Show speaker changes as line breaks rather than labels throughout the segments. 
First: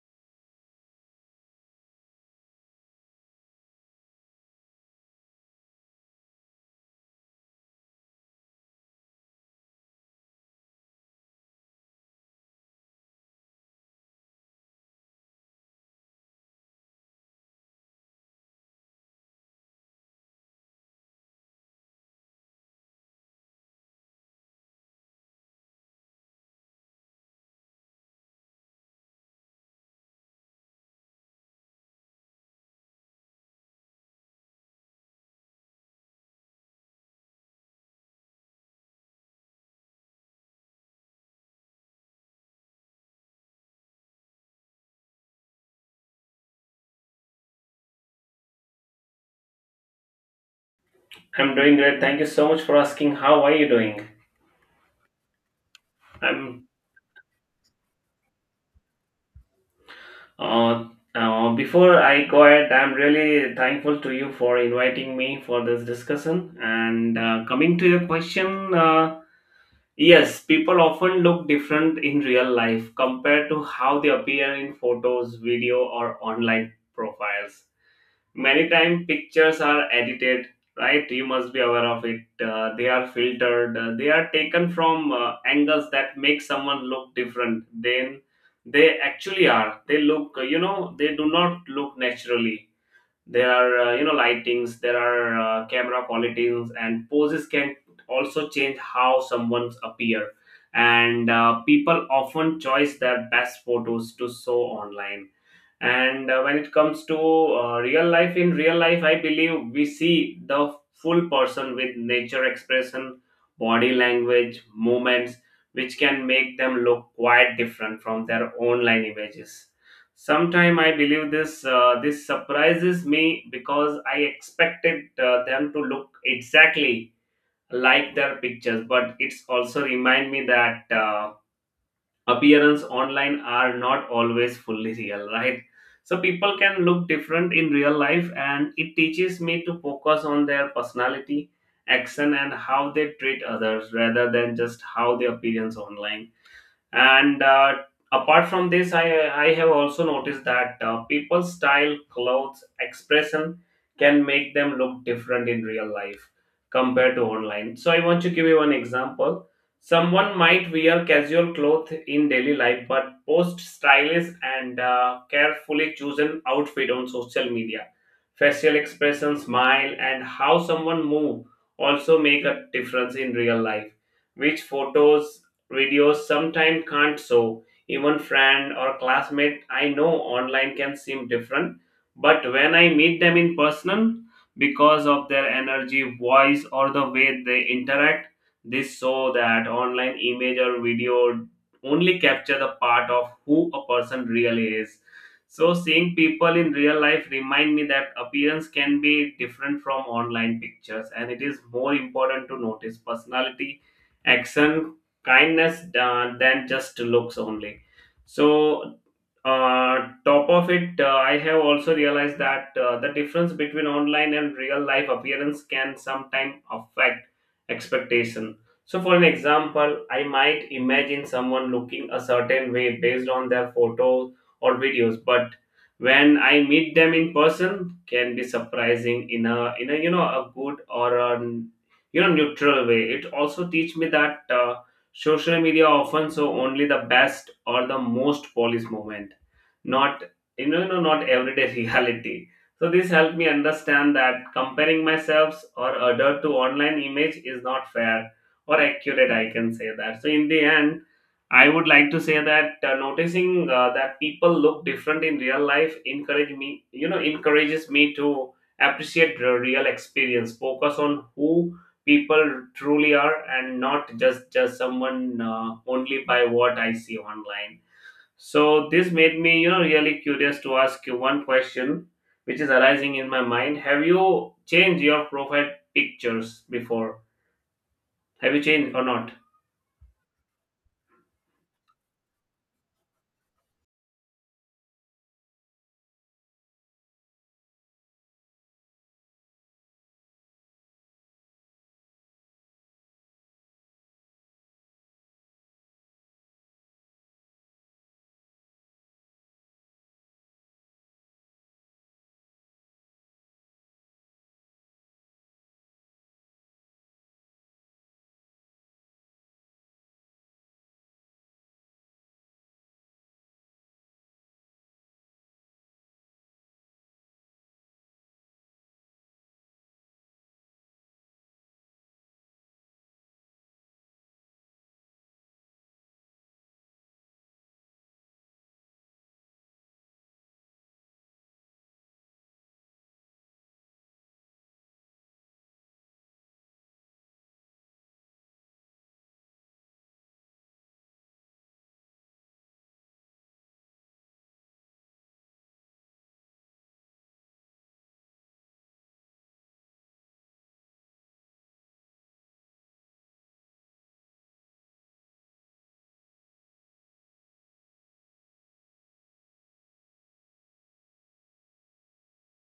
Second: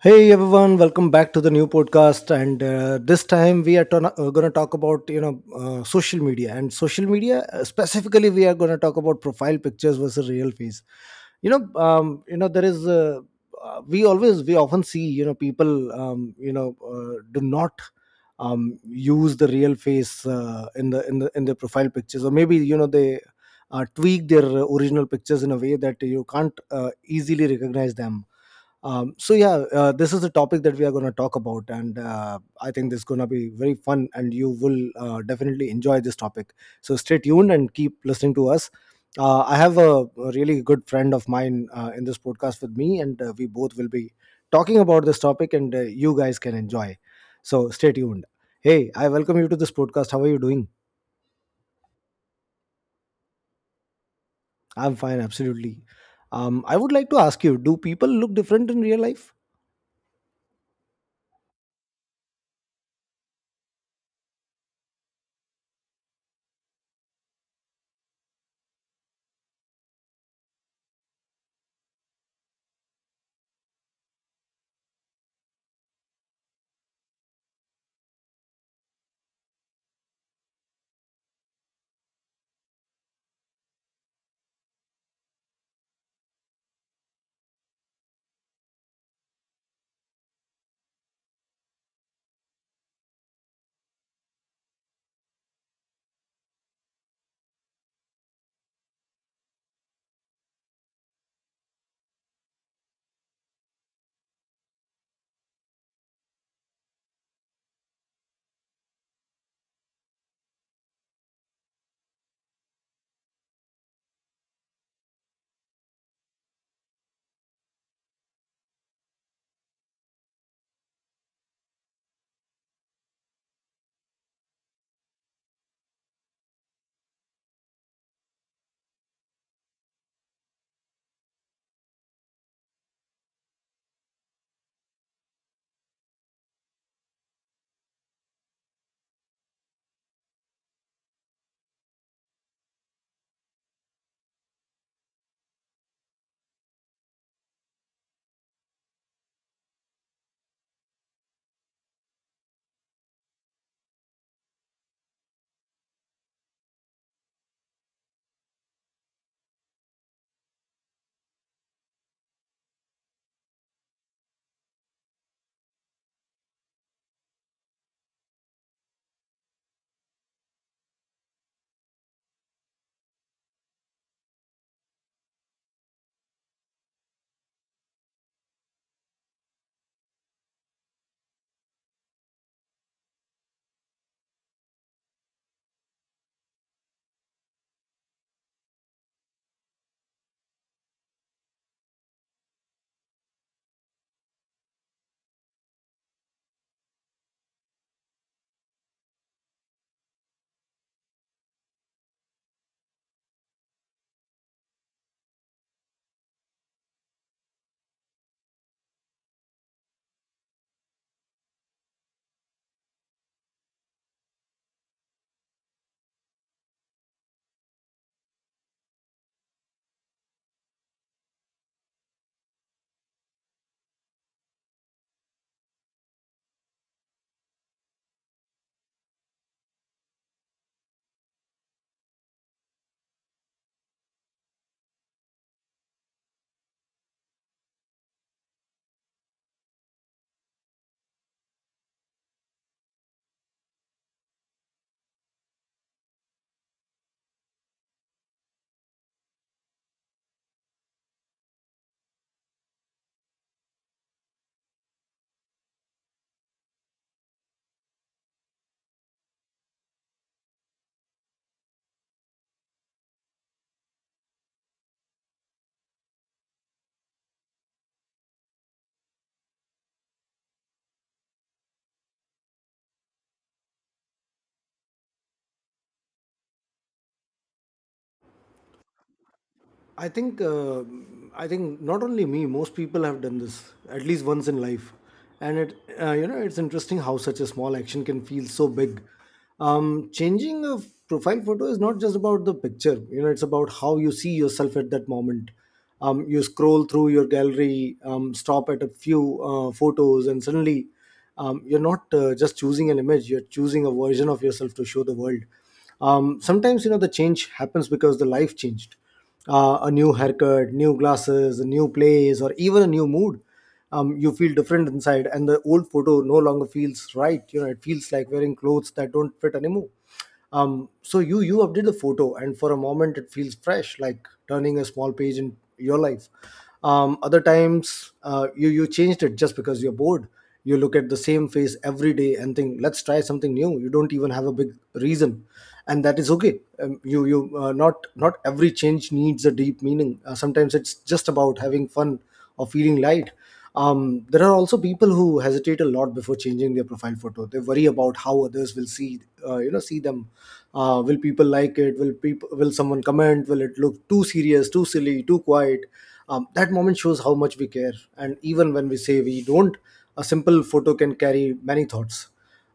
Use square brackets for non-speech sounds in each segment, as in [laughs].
Hey everyone, welcome back to the new podcast. And this time we are going to talk about social media and social media specifically. We are going to talk about profile pictures versus real face. There is We often see people do not use the real face in the in the in their profile pictures, or maybe they tweak their original pictures in a way that you can't easily recognize them. So yeah, this is the topic that we are going to talk about, and I think this is going to be very fun, and you will definitely enjoy this topic. So stay tuned and keep listening to us. I have a really good friend of mine in this podcast with me, and we both will be talking about this topic, and you guys can enjoy. So stay tuned. Hey, I welcome you to this podcast. How are you doing?
I'm doing great. Thank you so much for asking. How are you doing?
I'm fine, absolutely.
I'm
I would like to ask you: do people look different in real life?
uh, before I go ahead, I'm really thankful to you for inviting me for this discussion. And coming to your question, yes, people often look different in real life compared to how they appear in photos, video, or online profiles. Many time pictures are edited, right? You must be aware of it. They are filtered, they are taken from angles that make someone look different than they actually are. They look they do not look naturally. There are lightings, there are camera qualities, and poses can also change how someone's appear. And people often choose their best photos to show online. And when it comes to real life, in real life I believe we see the full person with nature expression, body language, movements, which can make them look quite different from their online images. Sometime I believe this surprises me because I expected them to look exactly like their pictures, but it's also remind me that appearance online are not always fully real, right? So people can look different in real life, and it teaches me to focus on their personality, action, and how they treat others rather than just how they appearance online. And apart from this, I have also noticed that people's style, clothes, expression can make them look different in real life compared to online. So I want to give you one example. Someone might wear casual clothes in daily life, but post stylish and carefully chosen outfit on social media. Facial expression, smile, and how someone move also make a difference in real life, which photos, videos sometimes can't show. Even friend or classmate I know online can seem different, but when I meet them in person, because of their energy, voice, or the way they interact, this show that online image or video only capture the part of who a person really is. So seeing people in real life remind me that appearance can be different from online pictures, and it is more important to notice personality, action, kindness than just looks only. So top of it, I have also realized that the difference between online and real life appearance can sometimes affect expectation. So for an example, I might imagine someone looking a certain way based on their photos or videos, but when I meet them in person can be surprising in a good or a neutral way. It also teach me that social media often show only the best or the most polished moment, not not everyday [laughs] reality. So this helped me understand that comparing myself or other to online image is not fair or accurate, I can say that. So in the end, I would like to say that noticing that people look different in real life encourages me to appreciate the real experience, focus on who people truly are, and not just someone only by what I see online. So this made me, you know, really curious to ask you one question which is arising in my mind: have you changed your profile pictures before? Have you changed or not?
I think uh, I think not only me, most people have done this at least once in life, and it you know it's interesting how such a small action can feel so big. Changing a profile photo is not just about the picture. It's about how you see yourself at that moment. You scroll through your gallery, stop at a few photos, and suddenly you're not just choosing an image. You're choosing a version of yourself to show the world. Sometimes the change happens because the life changed. A new haircut, new glasses, a new place, or even a new mood. You feel different inside, and the old photo no longer feels right. It feels like wearing clothes that don't fit anymore. So you update the photo, and for a moment it feels fresh, like turning a small page in your life. Other times, you changed it just because you're bored. You look at the same face every day and think, let's try something new. You don't even have a big reason, and that is okay. Um, you you uh, not not every change needs a deep meaning. Sometimes it's just about having fun or feeling light. There are also people who hesitate a lot before changing their profile photo. They worry about how others will see you know see them. Will people like it? Will someone comment? Will it look too serious, too silly, too quiet? That moment shows how much we care, and even when we say we don't, a simple photo can carry many thoughts.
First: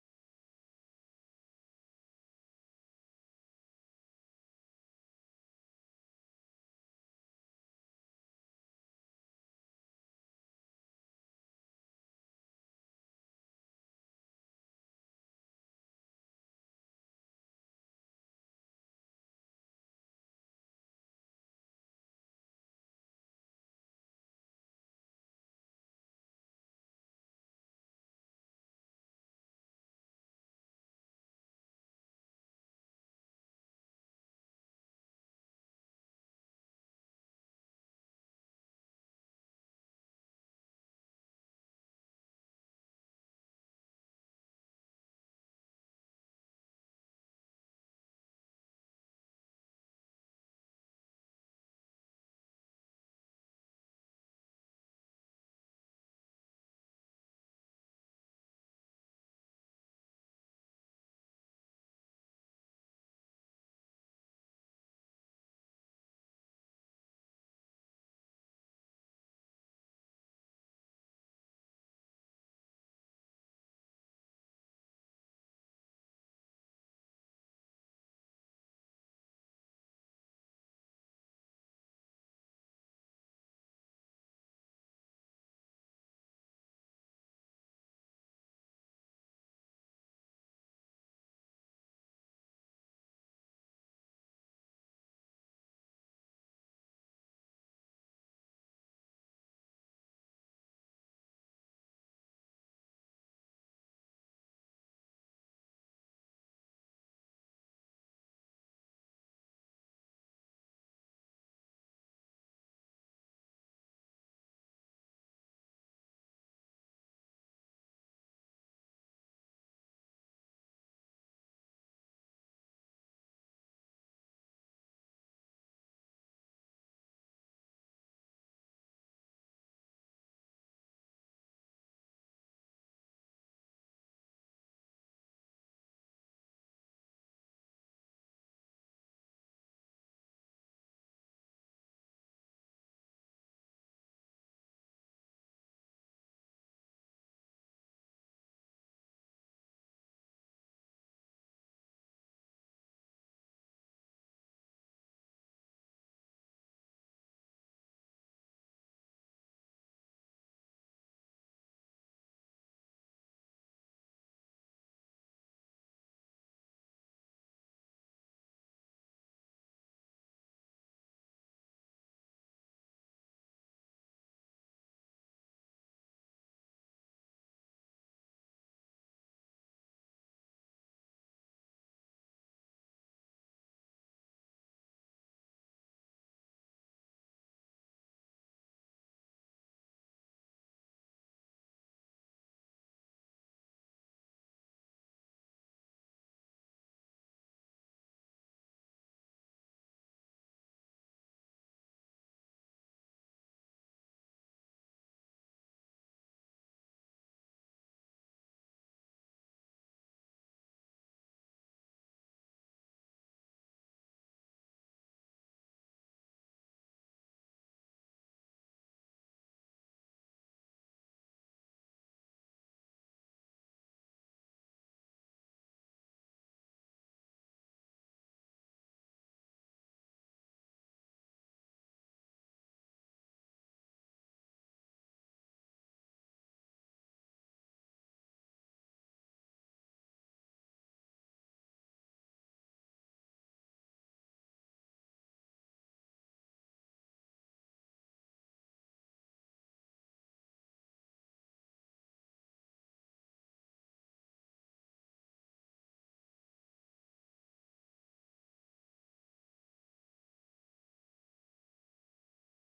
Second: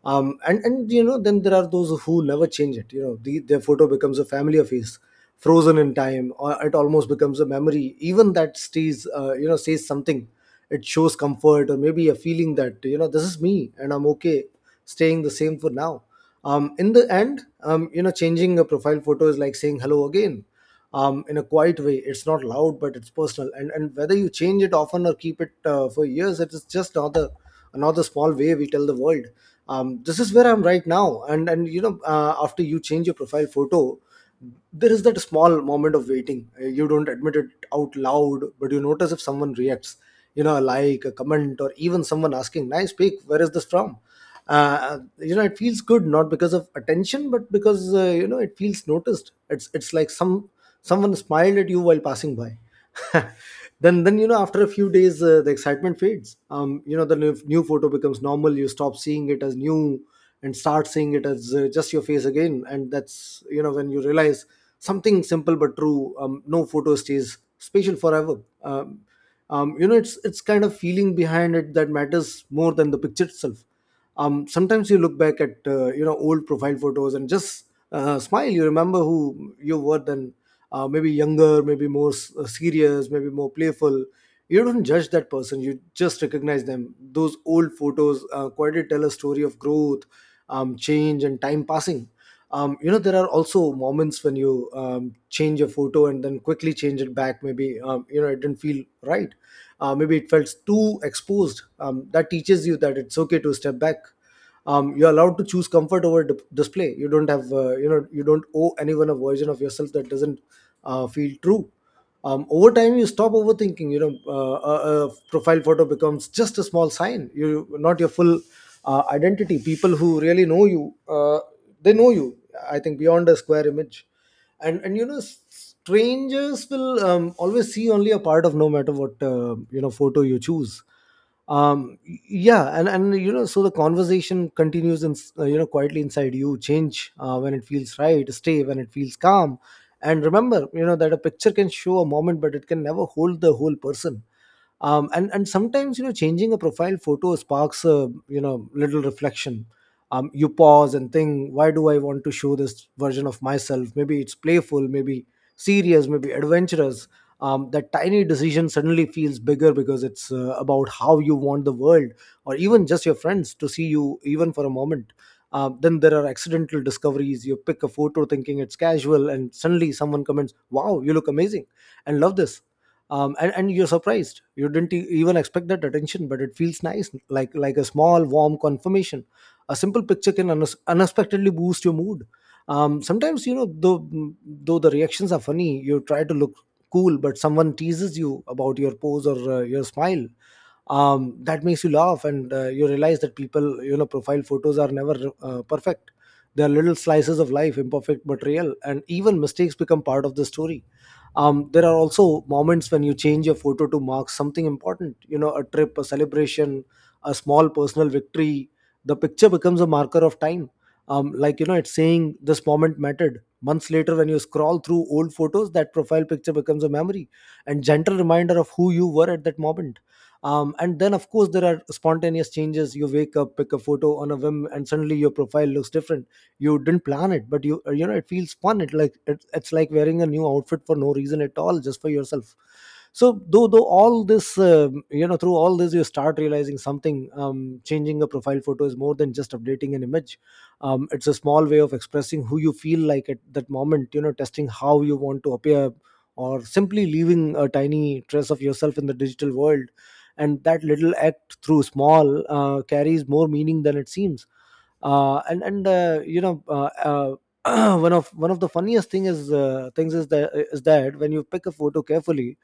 And then there are those who never change it. Their photo becomes a family face, frozen in time, or it almost becomes a memory. Even that stays, you know, says something. It shows comfort, or maybe a feeling that this is me, and I'm okay staying the same for now. In the end, changing a profile photo is like saying hello again, in a quiet way. It's not loud, but it's personal. And whether you change it often or keep it for years, it is just another small way we tell the world. This is where I'm right now. And after you change your profile photo, there is that small moment of waiting. You don't admit it out loud, but you notice if someone reacts. A like, a comment, or even someone asking, "Nice pic. Where is this from?" It feels good, not because of attention, but because it feels noticed. It's like someone smiled at you while passing by. [laughs] Then, after a few days, the excitement fades. The new photo becomes normal. You stop seeing it as new and start seeing it as just your face again. And that's when you realize something simple but true. No photo stays special forever. Um, um, you know it's it's kind of feeling behind it that matters more than the picture itself. Sometimes you look back at old profile photos and just smile. You remember who you were then, maybe younger, maybe more serious, maybe more playful. You don't judge that person, you just recognize them. Those old photos quietly tell a story of growth, change, and time passing. There are also moments when you change a photo and then quickly change it back. Maybe it didn't feel right. Maybe it felt too exposed. That teaches you that it's okay to step back. You're allowed to choose comfort over display. You don't have you know You don't owe anyone a version of yourself that doesn't feel true. Over time you stop overthinking. A profile photo becomes just a small sign, you not your full identity. People who really know you, they know you, I think, beyond a square image. And strangers will always see only a part of, no matter what photo you choose. um yeah, and so the conversation continues in you know quietly inside. You change when it feels right, stay when it feels calm, and remember, that a picture can show a moment, but it can never hold the whole person. And sometimes changing a profile photo sparks a little reflection. You pause and think, why do I want to show this version of myself? Maybe it's playful, maybe serious, maybe adventurous. That tiny decision suddenly feels bigger because it's about how you want the world, or even just your friends, to see you, even for a moment. Then there are accidental discoveries. You pick a photo thinking it's casual, and suddenly someone comments, wow, you look amazing, and love this. And you're surprised. You didn't even expect that attention, but it feels nice, like a small warm confirmation. A simple picture can unexpectedly boost your mood. Sometimes, though the reactions are funny, you try to look cool, but someone teases you about your pose or your smile. That makes you laugh, and you realize that people you know profile photos are never perfect. They are little slices of life, imperfect but real, and even mistakes become part of the story. There are also moments when you change your photo to mark something important, a trip, a celebration, a small personal victory. The picture becomes a marker of time, like it's saying this moment mattered. Months later, when you scroll through old photos, that profile picture becomes a memory and gentle reminder of who you were at that moment. And then, of course, there are spontaneous changes. You wake up, pick a photo on a whim, and suddenly your profile looks different. You didn't plan it, but it feels fun. It's like wearing a new outfit for no reason at all, just for yourself. So though though all this um, you know through all this, you start realizing something. Changing a profile photo is more than just updating an image. It's a small way of expressing who you feel like at that moment, testing how you want to appear, or simply leaving a tiny trace of yourself in the digital world. And that little act, through small carries more meaning than it seems. And [clears throat] one of the funniest things is that when you pick a photo carefully,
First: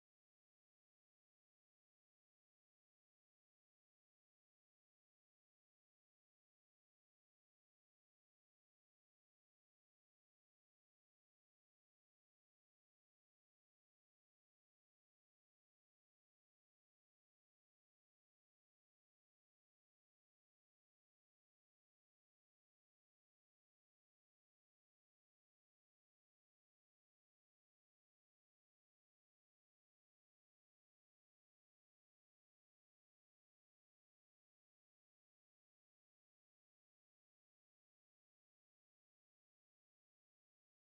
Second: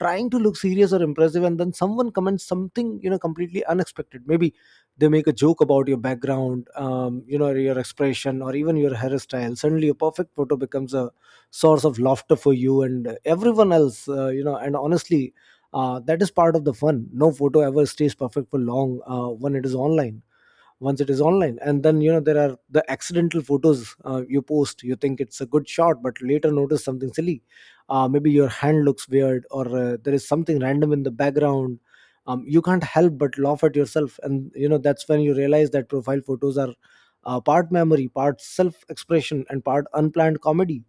trying to look serious or impressive, and then someone comments something completely unexpected. Maybe they make a joke about your background, your expression, or even your hairstyle. Suddenly a perfect photo becomes a source of laughter for you and everyone else. And honestly, that is part of the fun. No photo ever stays perfect for long when it is online, once it is online. And then there are the accidental photos you post. You think it's a good shot, but later notice something silly. Maybe your hand looks weird, or There is something random in the background. You can't help but laugh at yourself, and you know that's when you realize that profile photos are part memory, part self expression, and part unplanned comedy.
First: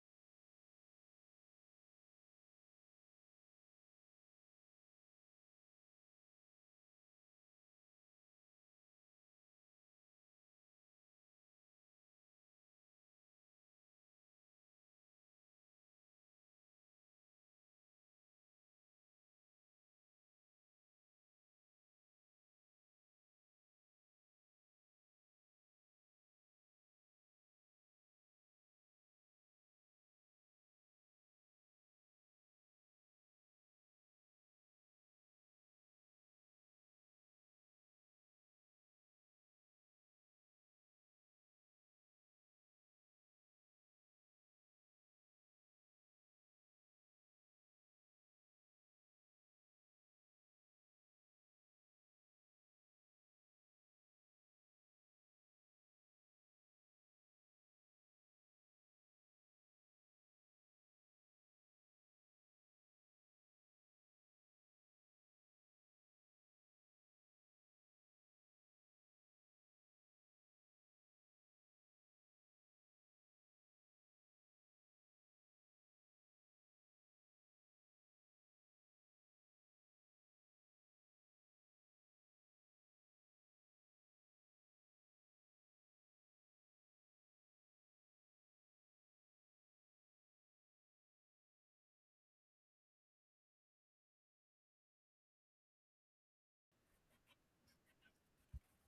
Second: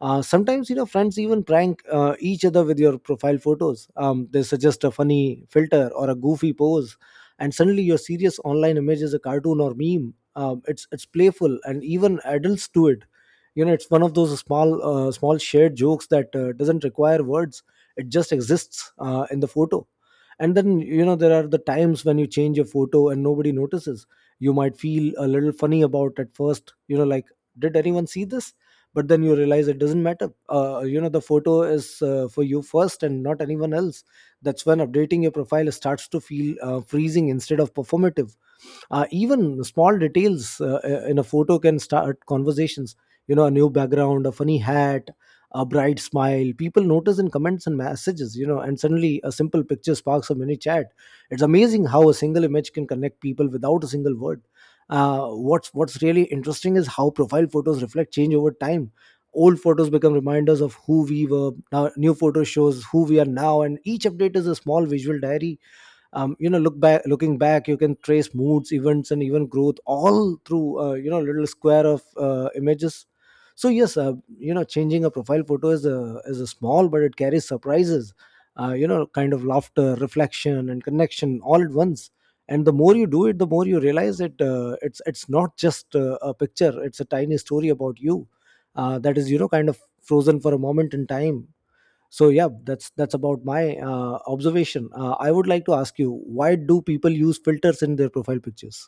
Sometimes you know friends even prank each other with your profile photos. They suggest a funny filter or a goofy pose, and suddenly your serious online image is a cartoon or meme. It's playful, and even adults do it. You know, it's one of those small, small shared jokes that doesn't require words. It just exists in the photo. And then you know there are the times when you change your photo and nobody notices. You might feel a little funny about at first, you know, like, did anyone see this? But then you realize it doesn't matter. You know the photo is for you first and not anyone else. That's when updating your profile starts to feel freezing instead of performative. Even small details in a photo can start conversations. You know, a new background, a funny hat, a bright smile, people notice in comments and messages. You know, and suddenly a simple picture sparks a mini chat. It's amazing how a single image can connect people without a single word. What's really interesting is how profile photos reflect change over time. Old photos become reminders of who we were now, new photo shows who we are now, and each update is a small visual diary. Looking back, you can trace moods, events, and even growth all through you know little square of images. So yes, you know, changing a profile photo is a small but it carries surprises, you know, kind of laughter, reflection, and connection all at once. And the more you do it, the more you realize it's not just a picture, it's a tiny story about you that is, you know, kind of frozen for a moment in time. So yeah, that's about my observation. I would like to ask you, why do people use filters in their profile pictures?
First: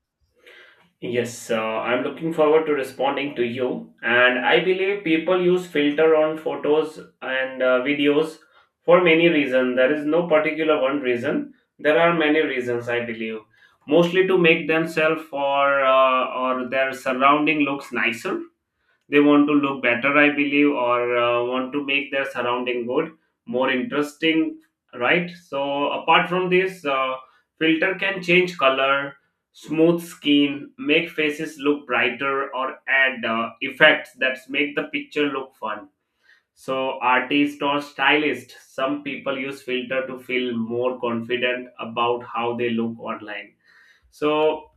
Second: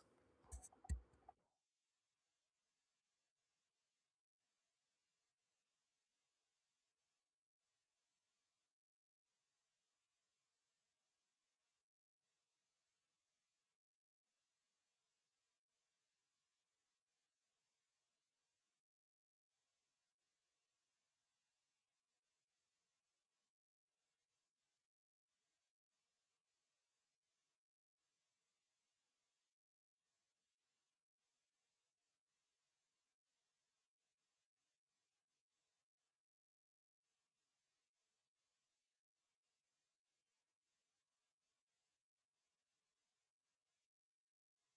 Yes, I'm looking forward to responding to you. And I believe people use filter on photos and videos for many reasons. There is no particular one reason. There are many reasons, I believe. Mostly to make themselves or their surrounding looks nicer, they want to look better, I believe, or want to make their surrounding good, more interesting, right? So apart from this, filter can change color, smooth skin, make faces look brighter, or add effects that make the picture look fun. So, artist or stylist, some people use filter to feel more confident about how they look online. So,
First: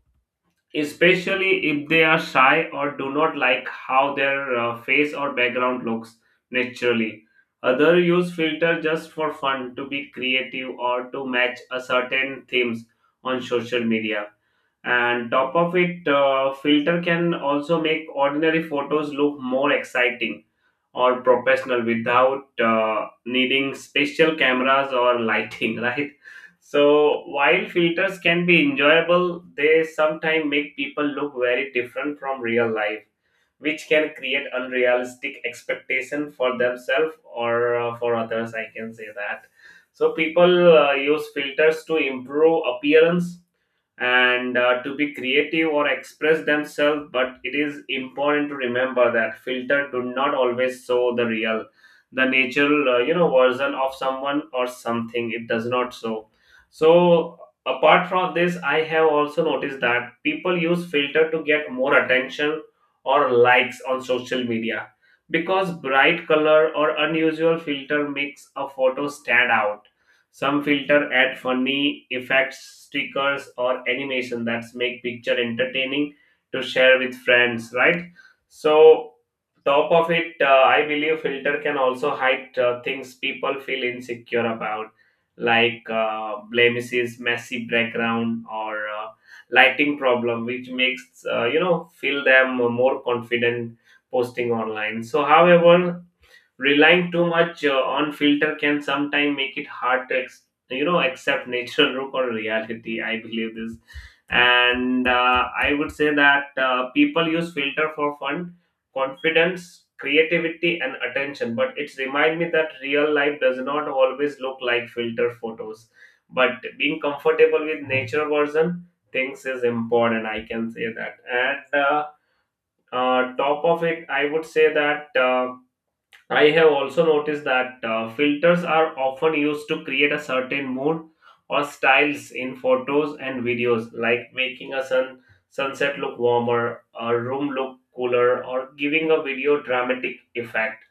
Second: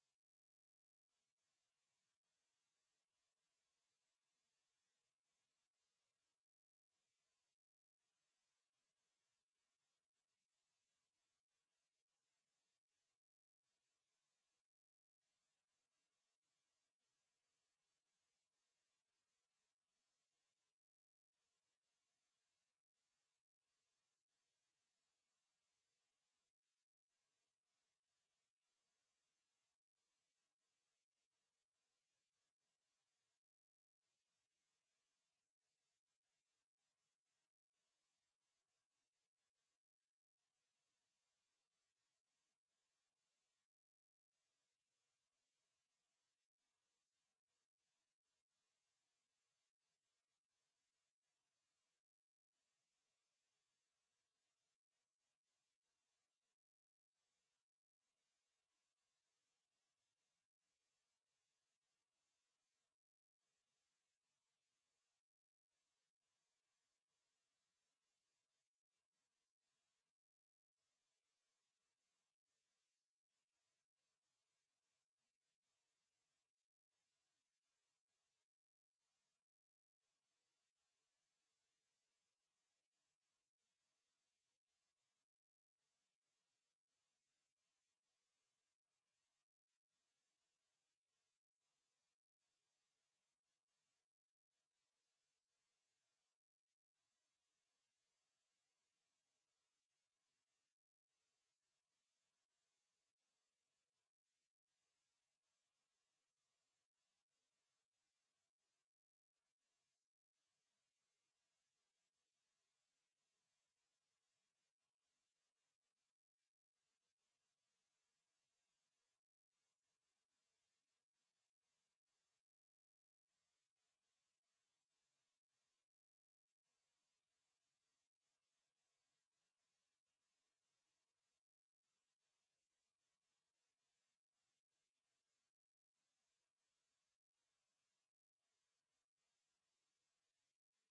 especially if they are shy or do not like how their face or background looks naturally. Other use filter just for fun to be creative or to match a certain themes on social media. And top of it, filter can also make ordinary photos look more exciting or professional without needing special cameras or lighting, [laughs] right? So while filters can be enjoyable, they sometimes make people look very different from real life, which can create unrealistic expectation for themselves or for others, I can say that. So people use filters to improve appearance and to be creative or express themselves, but it is important to remember that filter do not always show the real, the natural version of someone or something. It does not show. So apart from this, I have also noticed that people use filter to get more attention or likes on social media, because bright color or unusual filter makes a photo stand out. Some filter add funny effects, stickers, or animation that make picture entertaining to share with friends, right? So, top of it, I believe filter can also hide things people feel insecure about, like blemishes, messy background, or lighting problem, which makes feel them more confident posting online. So, however, relying too much on filter can sometimes make it hard to accept [laughs] natural look or reality. I believe this, and I would say that people use filter for fun, confidence, creativity, and attention. But it's remind me that real life does not always look like filter photos. But being comfortable with nature version things is important, I can say that. And top of it, I would say that. I have also noticed that filters are often used to create a certain mood or styles in photos and videos, like making a sunset look warmer, a room look cooler, or giving a video dramatic effect.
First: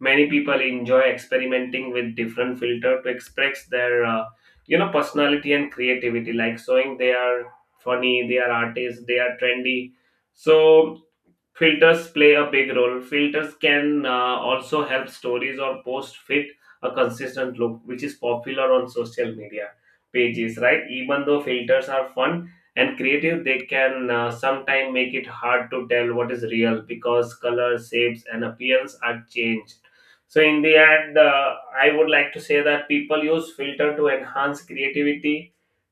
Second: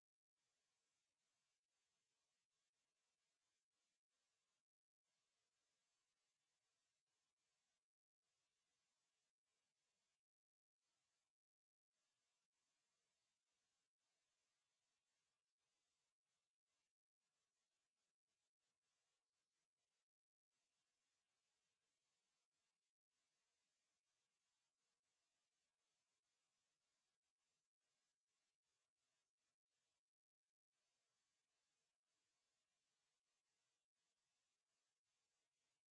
Many people enjoy experimenting with different filter to express their, personality and creativity, like showing they are funny, they are artists, they are trendy. So filters play a big role. Filters can also help stories or posts fit a consistent look, which is popular on social media pages, right? Even though filters are fun and creative, they can sometimes make it hard to tell what is real, because color, shapes, and appearance are changed. So in the end, I would like to say that people use filter to enhance creativity,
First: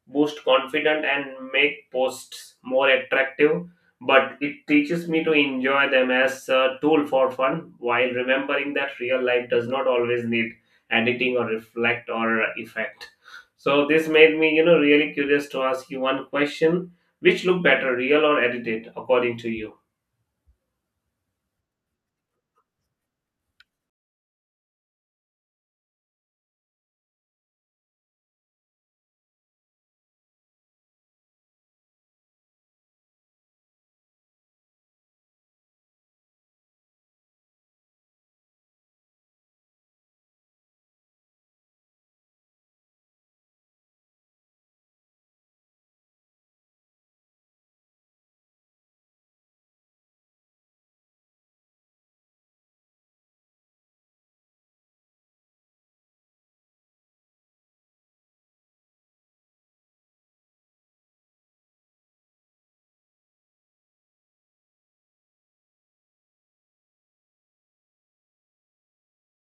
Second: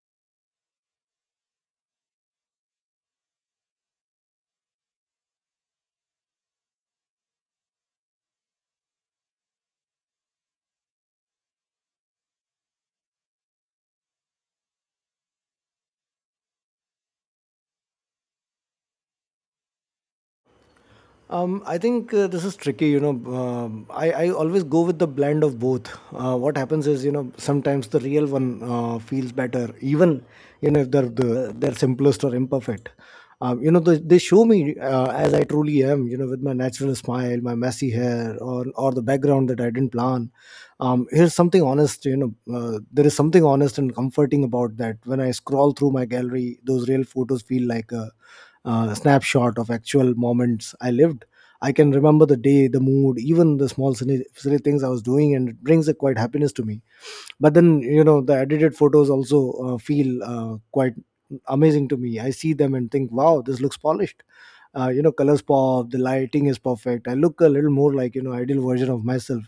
boost confidence, and make posts more attractive, but it teaches me to enjoy them as a tool for fun while remembering that real life does not always need editing or reflect or effect. So this made me, you know, really curious to ask you one question. Which look better, real or edited, according to you?
I think this is tricky. You know, I always go with the blend of both. What happens is, you know, sometimes the real one feels better, even you know if they're simplest or imperfect. You know, they show me as I truly am. You know, with my natural smile, my messy hair, or the background that I didn't plan. Here's something honest. You know, there is something honest and comforting about that. When I scroll through my gallery, those real photos feel like a snapshot of actual moments I lived. I can remember the day, the mood, even the small silly things I was doing, and it brings a quite happiness to me. But then, you know, the edited photos also feel quite amazing to me. I see them and think, wow, this looks polished. You know, colors pop, the lighting is perfect. I look a little more like, you know, ideal version of myself.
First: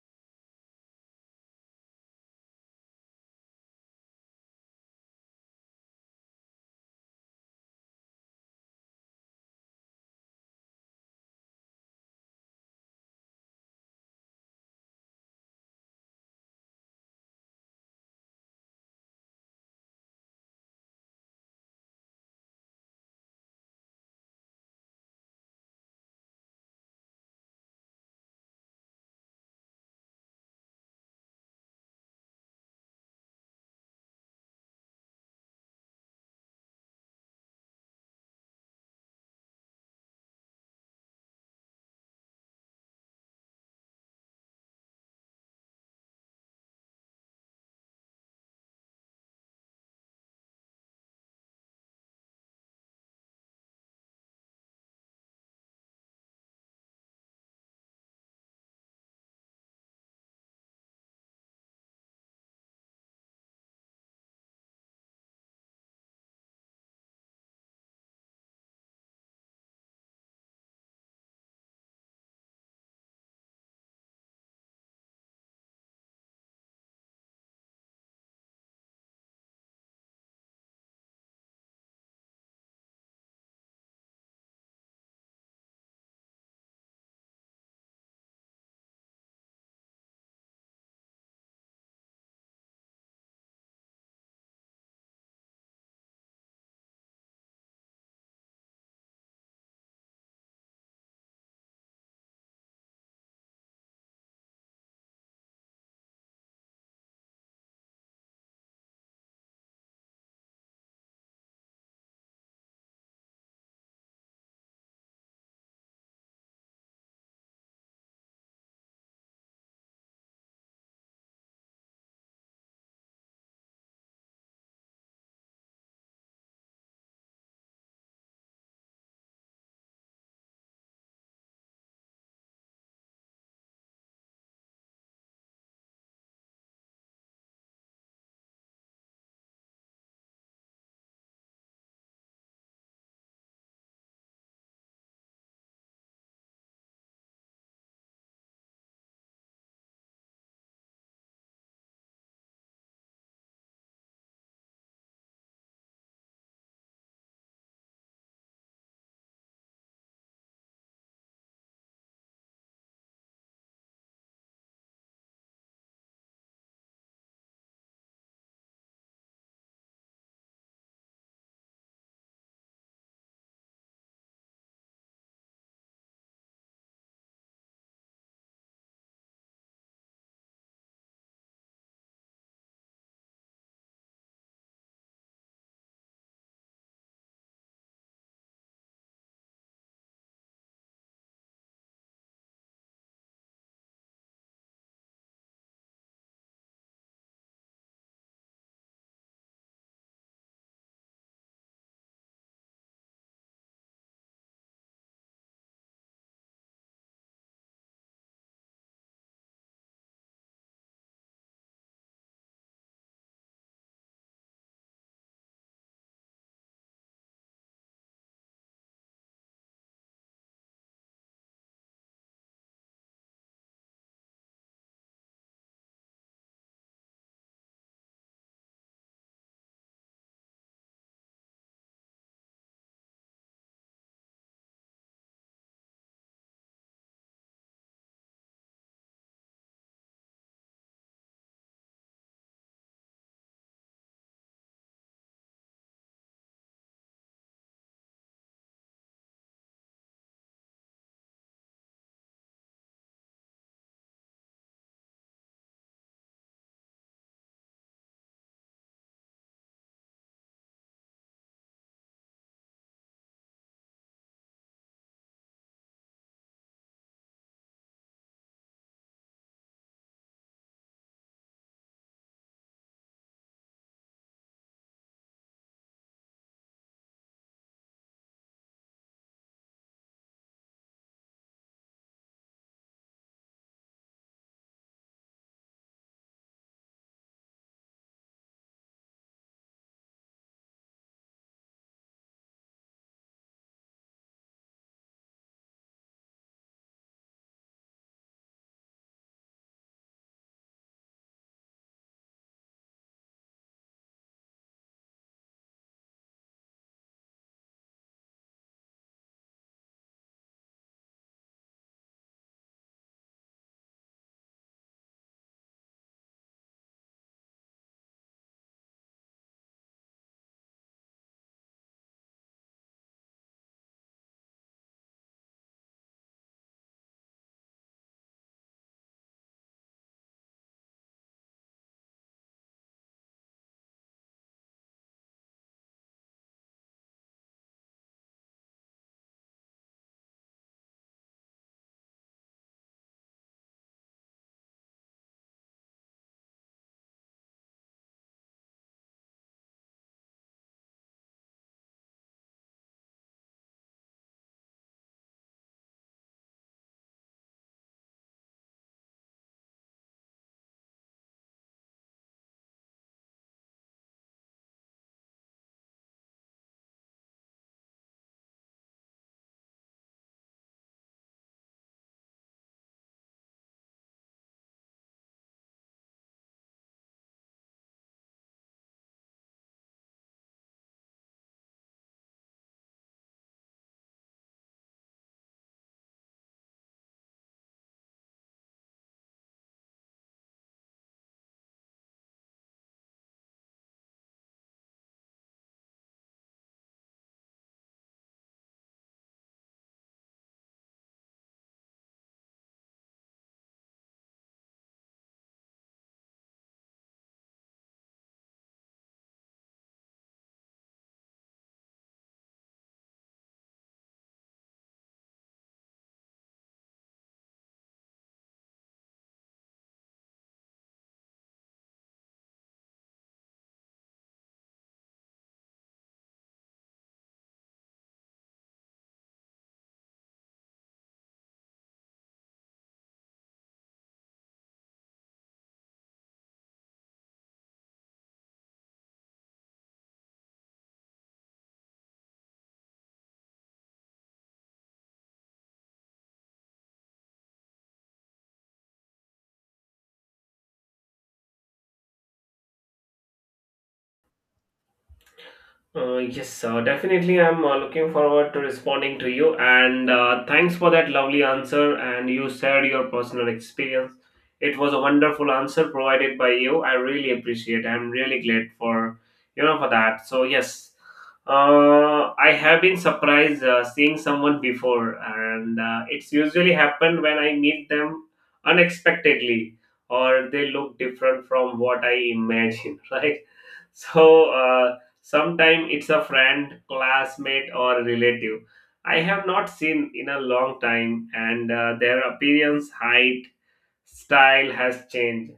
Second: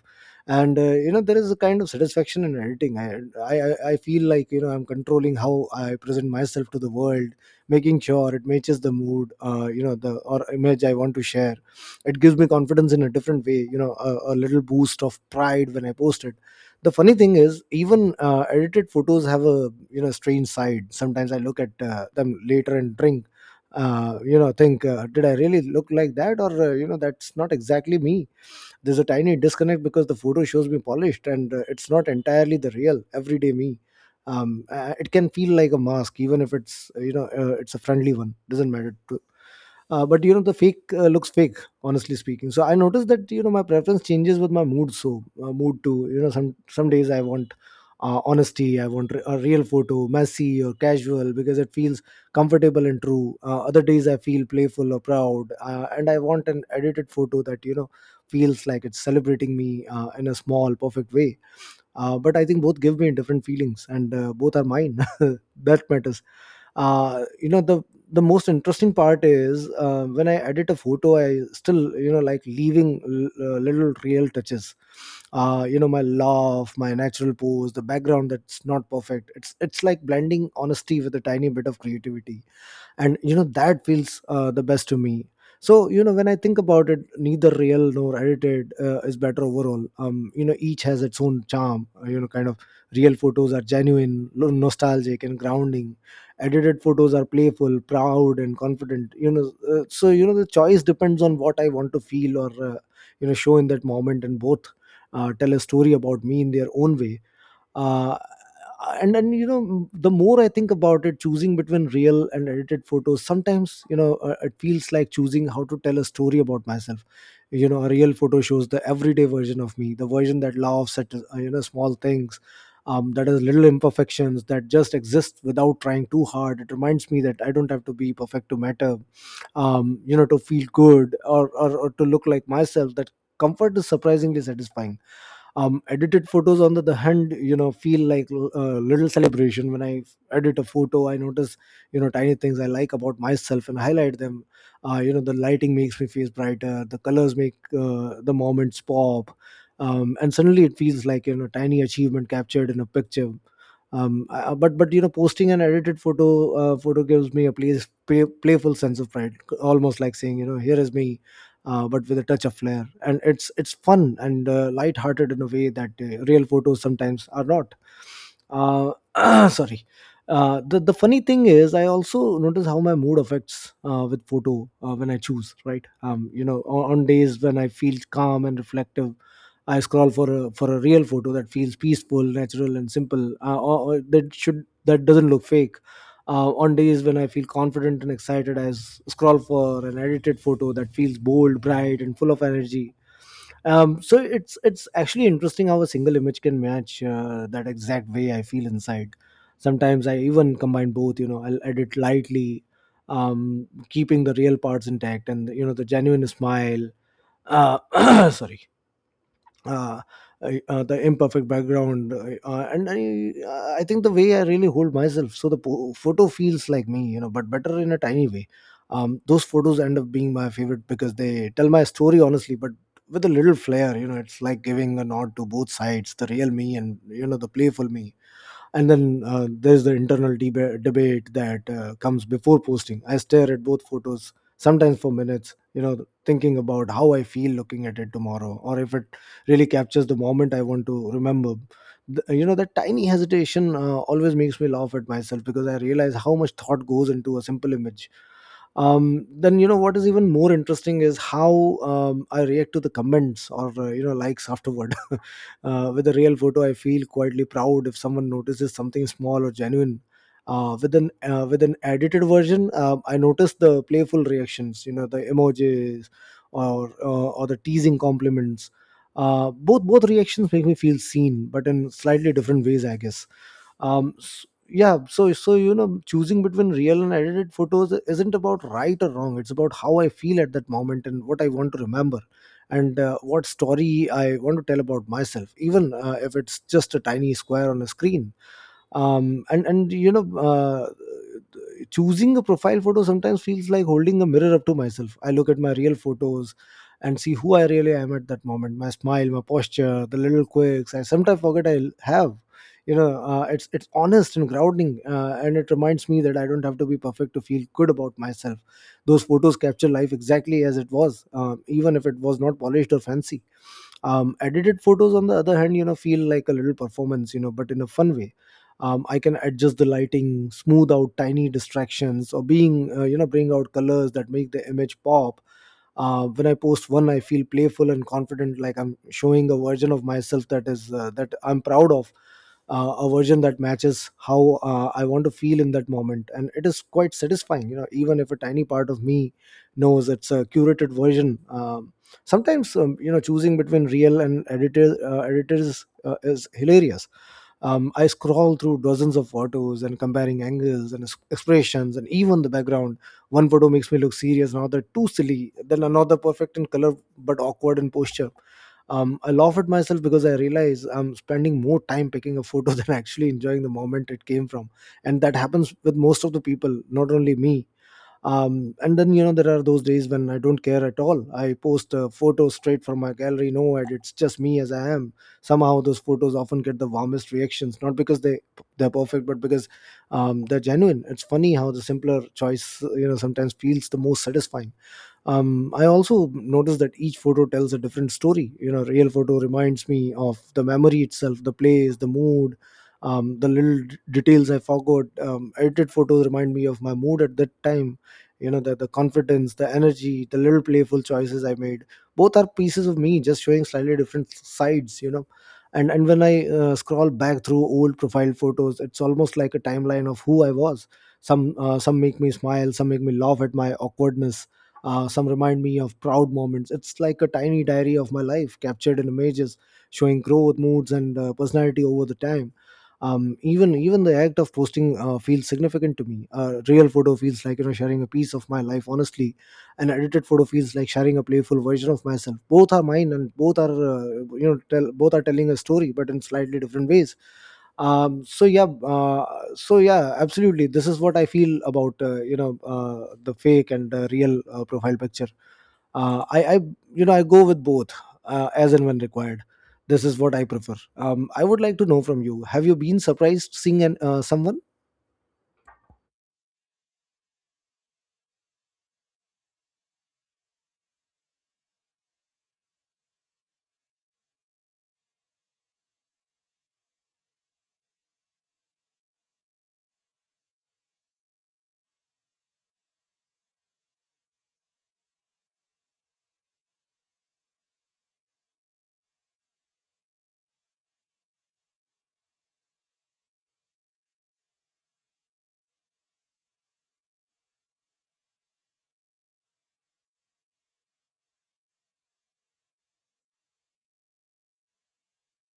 And, you know, there is a kind of satisfaction in editing. I feel like, you know, I'm controlling how I present myself to the world, making sure it matches the mood, you know, the or image I want to share. It gives me confidence in a different way, you know, a little boost of pride when I post it. The funny thing is, even edited photos have a, you know, strange side. Sometimes I look at them later and drink, you know, think, did I really look like that? Or, you know, that's not exactly me. There's a tiny disconnect because the photo shows me polished, and it's not entirely the real everyday me. It can feel like a mask, even if it's, you know, it's a friendly one. Doesn't matter to but you know the fake looks fake, honestly speaking. So I noticed that, you know, my preference changes with my mood. So mood too, you know, some days I want honesty. I want a real photo, messy or casual, because it feels comfortable and true. Other days I feel playful or proud, and I want an edited photo that, you know, feels like it's celebrating me in a small perfect way. But I think both give me different feelings, and both are mine. [laughs] That matters. You know, the most interesting part is, when I edit a photo, I still, you know, like leaving little real touches, you know, my laugh, my natural pose, the background that's not perfect. It's like blending honesty with a tiny bit of creativity, and you know that feels the best to me. So you know, when I think about it, neither real nor edited is better overall. Um, you know, each has its own charm, you know, kind of. Real photos are genuine, nostalgic, and grounding. Edited photos are playful, proud, and confident, you know. So you know, the choice depends on what I want to feel or, you know, show in that moment, and both tell a story about me in their own way. uh, and then you know, the more I think about it, choosing between real and edited photos sometimes, you know, it feels like choosing how to tell a story about myself. You know, a real photo shows the everyday version of me, the version that laughs at, you know, small things, that has little imperfections, that just exist without trying too hard. It reminds me that I don't have to be perfect to matter, you know, to feel good, or to look like myself. That comfort is surprisingly satisfying. Edited photos on the other hand, you know, feel like a little celebration. When I edit a photo, I notice, you know, tiny things I like about myself and highlight them. You know, the lighting makes me feel brighter, the colors make the moments pop. And suddenly it feels like, you know, tiny achievement captured in a picture. But you know, posting an edited photo gives me a playful sense of pride, almost like saying, you know, here is me, but with a touch of flair. And it's fun and light-hearted in a way that real photos sometimes are not. [clears throat] Sorry. The funny thing is, I also notice how my mood affects with photo when I choose, right? You know, on days when I feel calm and reflective, I scroll for a real photo that feels peaceful, natural, and simple, or that doesn't look fake. On days when I feel confident and excited, I scroll for an edited photo that feels bold, bright, and full of energy. So it's actually interesting how a single image can match, that exact way I feel inside. Sometimes I even combine both. You know, I'll edit lightly, keeping the real parts intact, and you know the genuine smile. Uh, [clears throat] Sorry. uh, the imperfect background, and I think the way I really hold myself, so the photo feels like me, you know, but better in a tiny way. Those photos end up being my favorite because they tell my story honestly, but with a little flair. You know, it's like giving a nod to both sides, the real me and, you know, the playful me. And then there's the internal debate that comes before posting. I stare at both photos sometimes for minutes, you know, thinking about how I feel looking at it tomorrow, or if it really captures the moment I want to remember. You know, that tiny hesitation always makes me laugh at myself, because I realize how much thought goes into a simple image. Then you know what is even more interesting is how, I react to the comments or, you know, likes afterward. [laughs] With a real photo, I feel quietly proud if someone notices something small or genuine. With an edited version, I notice the playful reactions, you know, the emojis or the teasing compliments. Both reactions make me feel seen, but in slightly different ways, I guess. Yeah, so choosing between real and edited photos isn't about right or wrong. It's about how I feel at that moment and what I want to remember, and what story I want to tell about myself, even if it's just a tiny square on a screen. And choosing a profile photo sometimes feels like holding a mirror up to myself. I look at my real photos and see who I really am at that moment: my smile, my posture, the little quirks I sometimes forget I have. It's honest and grounding, and it reminds me that I don't have to be perfect to feel good about myself. Those photos capture life exactly as it was, even if it was not polished or fancy. Edited photos, on the other hand, feel like a little performance, but in a fun way. I can adjust the lighting, smooth out tiny distractions, or being you know bring out colors that make the image pop. When I post one, I feel playful and confident, like I'm showing a version of myself that I'm proud of. A version that matches how I want to feel in that moment, and it is quite satisfying. Even if a tiny part of me knows it's a curated version. Sometimes, choosing between real and editors is hilarious. I scroll through dozens of photos and comparing angles and expressions and even the background. One photo makes me look serious, another too silly, then another perfect in color but awkward in posture. I laugh at myself because I realize I'm spending more time picking a photo [laughs] than actually enjoying the moment it came from. And that happens with most of the people, not only me. And then, there are those days when I don't care at all. I post a photo straight from my gallery, no edit, it's just me as I am. Somehow, those photos often get the warmest reactions, not because they're perfect, but because they're genuine. It's funny how the simpler choice sometimes feels the most satisfying. I also noticed that each photo tells a different story. Real photo reminds me of the memory itself: the place, the mood, the little details I forgot. Edited photos remind me of my mood at that time, the confidence, the energy, the little playful choices I made. Both are pieces of me, just showing slightly different sides. And when I scroll back through old profile photos, it's almost like a timeline of who I was. Some make me smile, some make me laugh at my awkwardness. Some remind me of proud moments. It's like a tiny diary of my life captured in images, showing growth, moods, and personality over the time. Even the act of posting feels significant to me. A real photo feels like sharing a piece of my life honestly. An edited photo feels like sharing a playful version of myself. Both are mine, and both are telling a story, but in slightly different ways. um so yeah uh, so, yeah, absolutely, this is what I feel about the fake and real profile picture. I you know I go with both, as and when required. This is what I prefer. I would like to know from you: have you been surprised seeing someone?
Yes, definitely, I'm looking forward to responding to you. And thanks for that lovely answer, and you shared your personal experience. It was a wonderful answer provided by you. I really appreciate. I'm really glad for for that. So yes, I have been surprised seeing someone before, and it's usually happened when I meet them unexpectedly or they look different from what I imagine. [laughs] Right. So. Uh, Sometimes it's a friend, classmate, or relative I have not seen in a long time, and their appearance, height, style has changed,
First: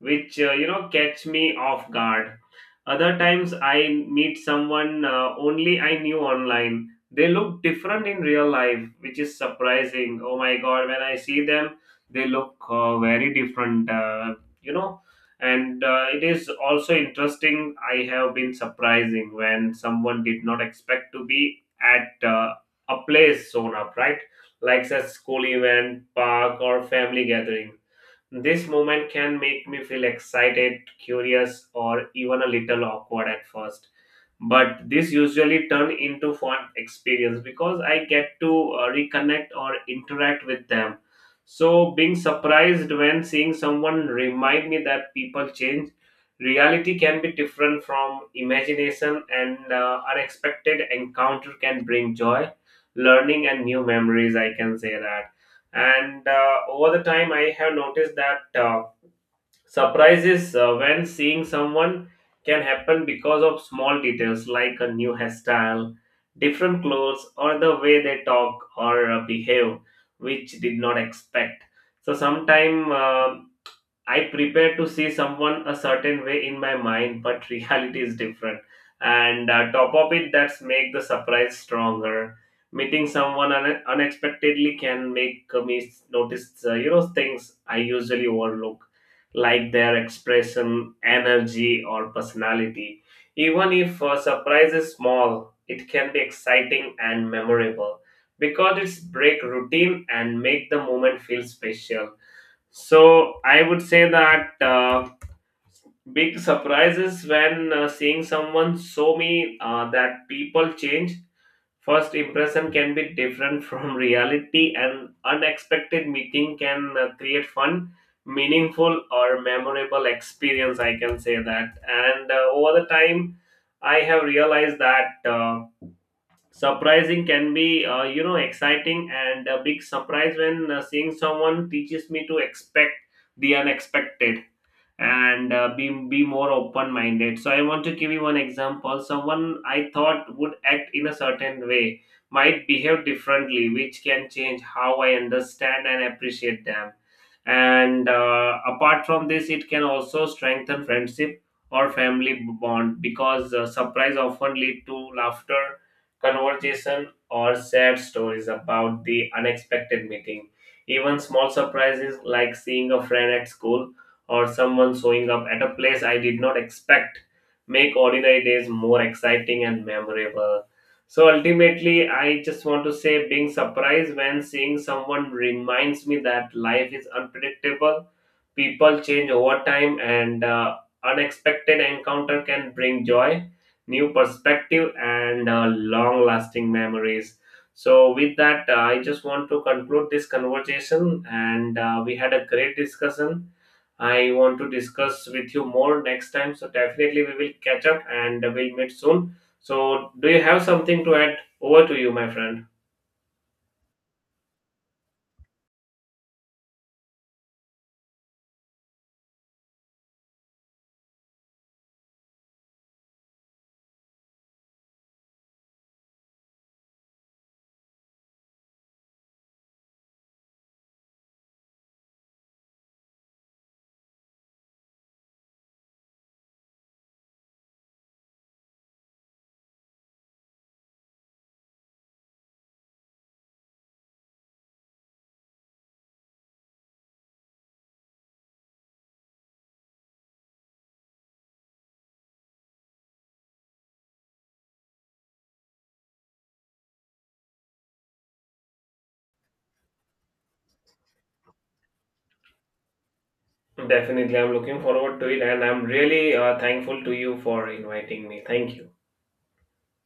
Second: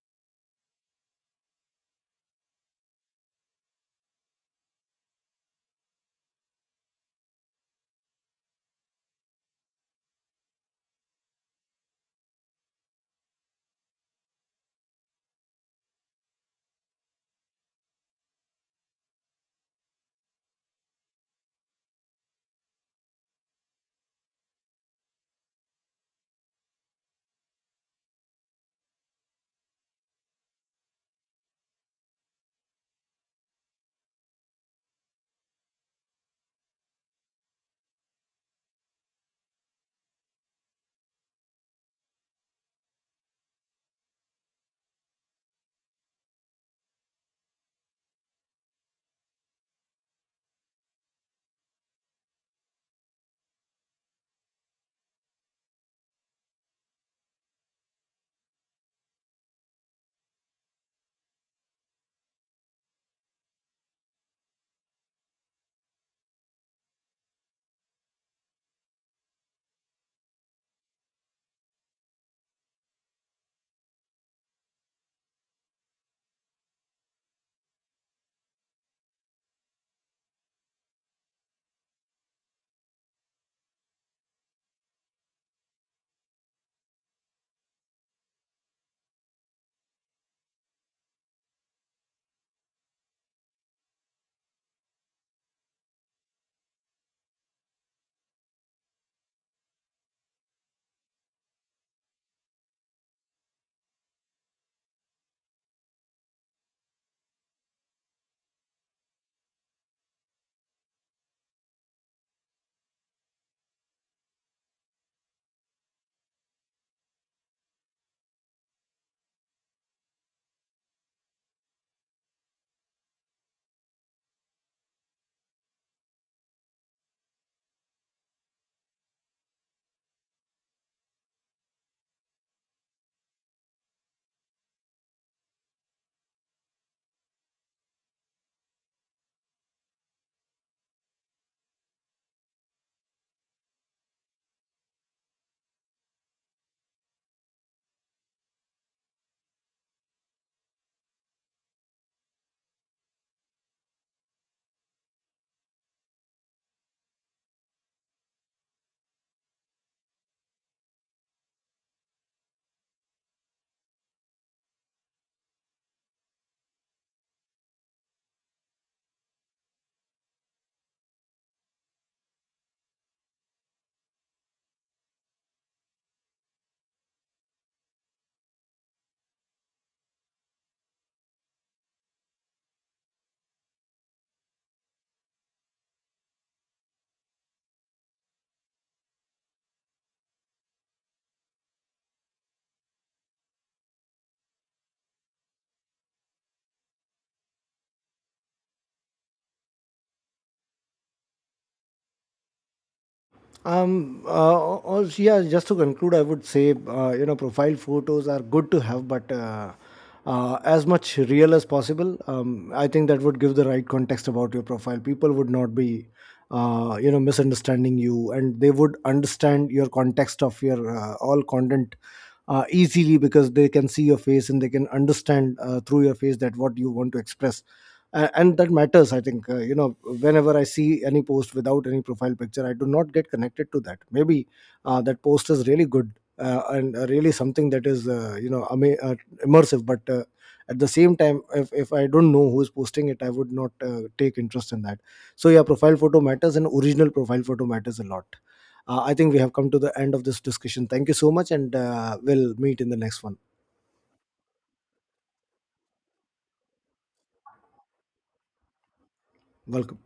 which catch me off guard. Other times I meet someone only I knew online, they look different in real life, which is surprising. Oh my god, when I see them, they look very different. You know and it is also interesting, I have been surprising when someone did not expect to be at a place sewn up, right? Like a school event, park, or family gathering. This moment can make me feel excited, curious, or even a little awkward at first, but this usually turn into fun experience because I get to reconnect or interact with them. So being surprised when seeing someone remind me that people change, reality can be different from imagination, and unexpected encounter can bring joy, learning, and new memories, I can say that. And over the time I have noticed that surprises when seeing someone can happen because of small details like a new hairstyle, different clothes, or the way they talk or behave, which did not expect. So sometimes I prepare to see someone a certain way in my mind, but [laughs] reality is different. And top of it, that's make the surprise stronger. Meeting someone unexpectedly can make me notice, things I usually overlook, like their expression, energy, or personality. Even if a surprise is small, it can be exciting and memorable because it's break routine and make the moment feel special. So I would say that big surprise is when seeing someone so me that people change. First impression can be different [laughs] from reality, and unexpected meeting can create fun, meaningful, or memorable experience, I can say that. And over the time I have realized that surprising can be exciting, and a big surprise when seeing someone teaches me to expect the unexpected and be more open minded. So I want to give you one example. Someone I thought would act in a certain way might behave differently, which can change how I understand and appreciate them. And apart from this, it can also strengthen friendship or family bond, because surprise often lead to laughter, conversation, or sad stories about the unexpected meeting. Even small surprises like seeing a friend at school or someone showing up at a place I did not expect make ordinary days more exciting and memorable. So ultimately, I just want to say being surprised when seeing someone reminds me that life is unpredictable, people change over time, and unexpected encounter can bring joy, new perspective, and long lasting memories. So with that, I just want to conclude this conversation, and we had a great discussion. I want to discuss with you more next time. So definitely we will catch up and we'll meet soon. So do you have something to add? Over to you, my friend.
Yeah, just to conclude, I would say, profile photos are good to have, but as much real as possible. I think that would give the right context about your profile. People would not be, misunderstanding you, and they would understand your context of your all content easily, because they can see your face and they can understand, through your face, that what you want to express. And that matters. I think whenever I see any post without any profile picture, I do not get connected to that. Maybe that post is really good, and really something that is immersive, but at the same time, if I don't know who is posting it, I would not take interest in that. So, yeah, profile photo matters, and original profile photo matters a lot. I think we have come to the end of this discussion. Thank you so much, and we'll meet in the next one.
Definitely, I'm looking forward to it, and I'm really thankful to you for inviting me. Thank you.
Welcome.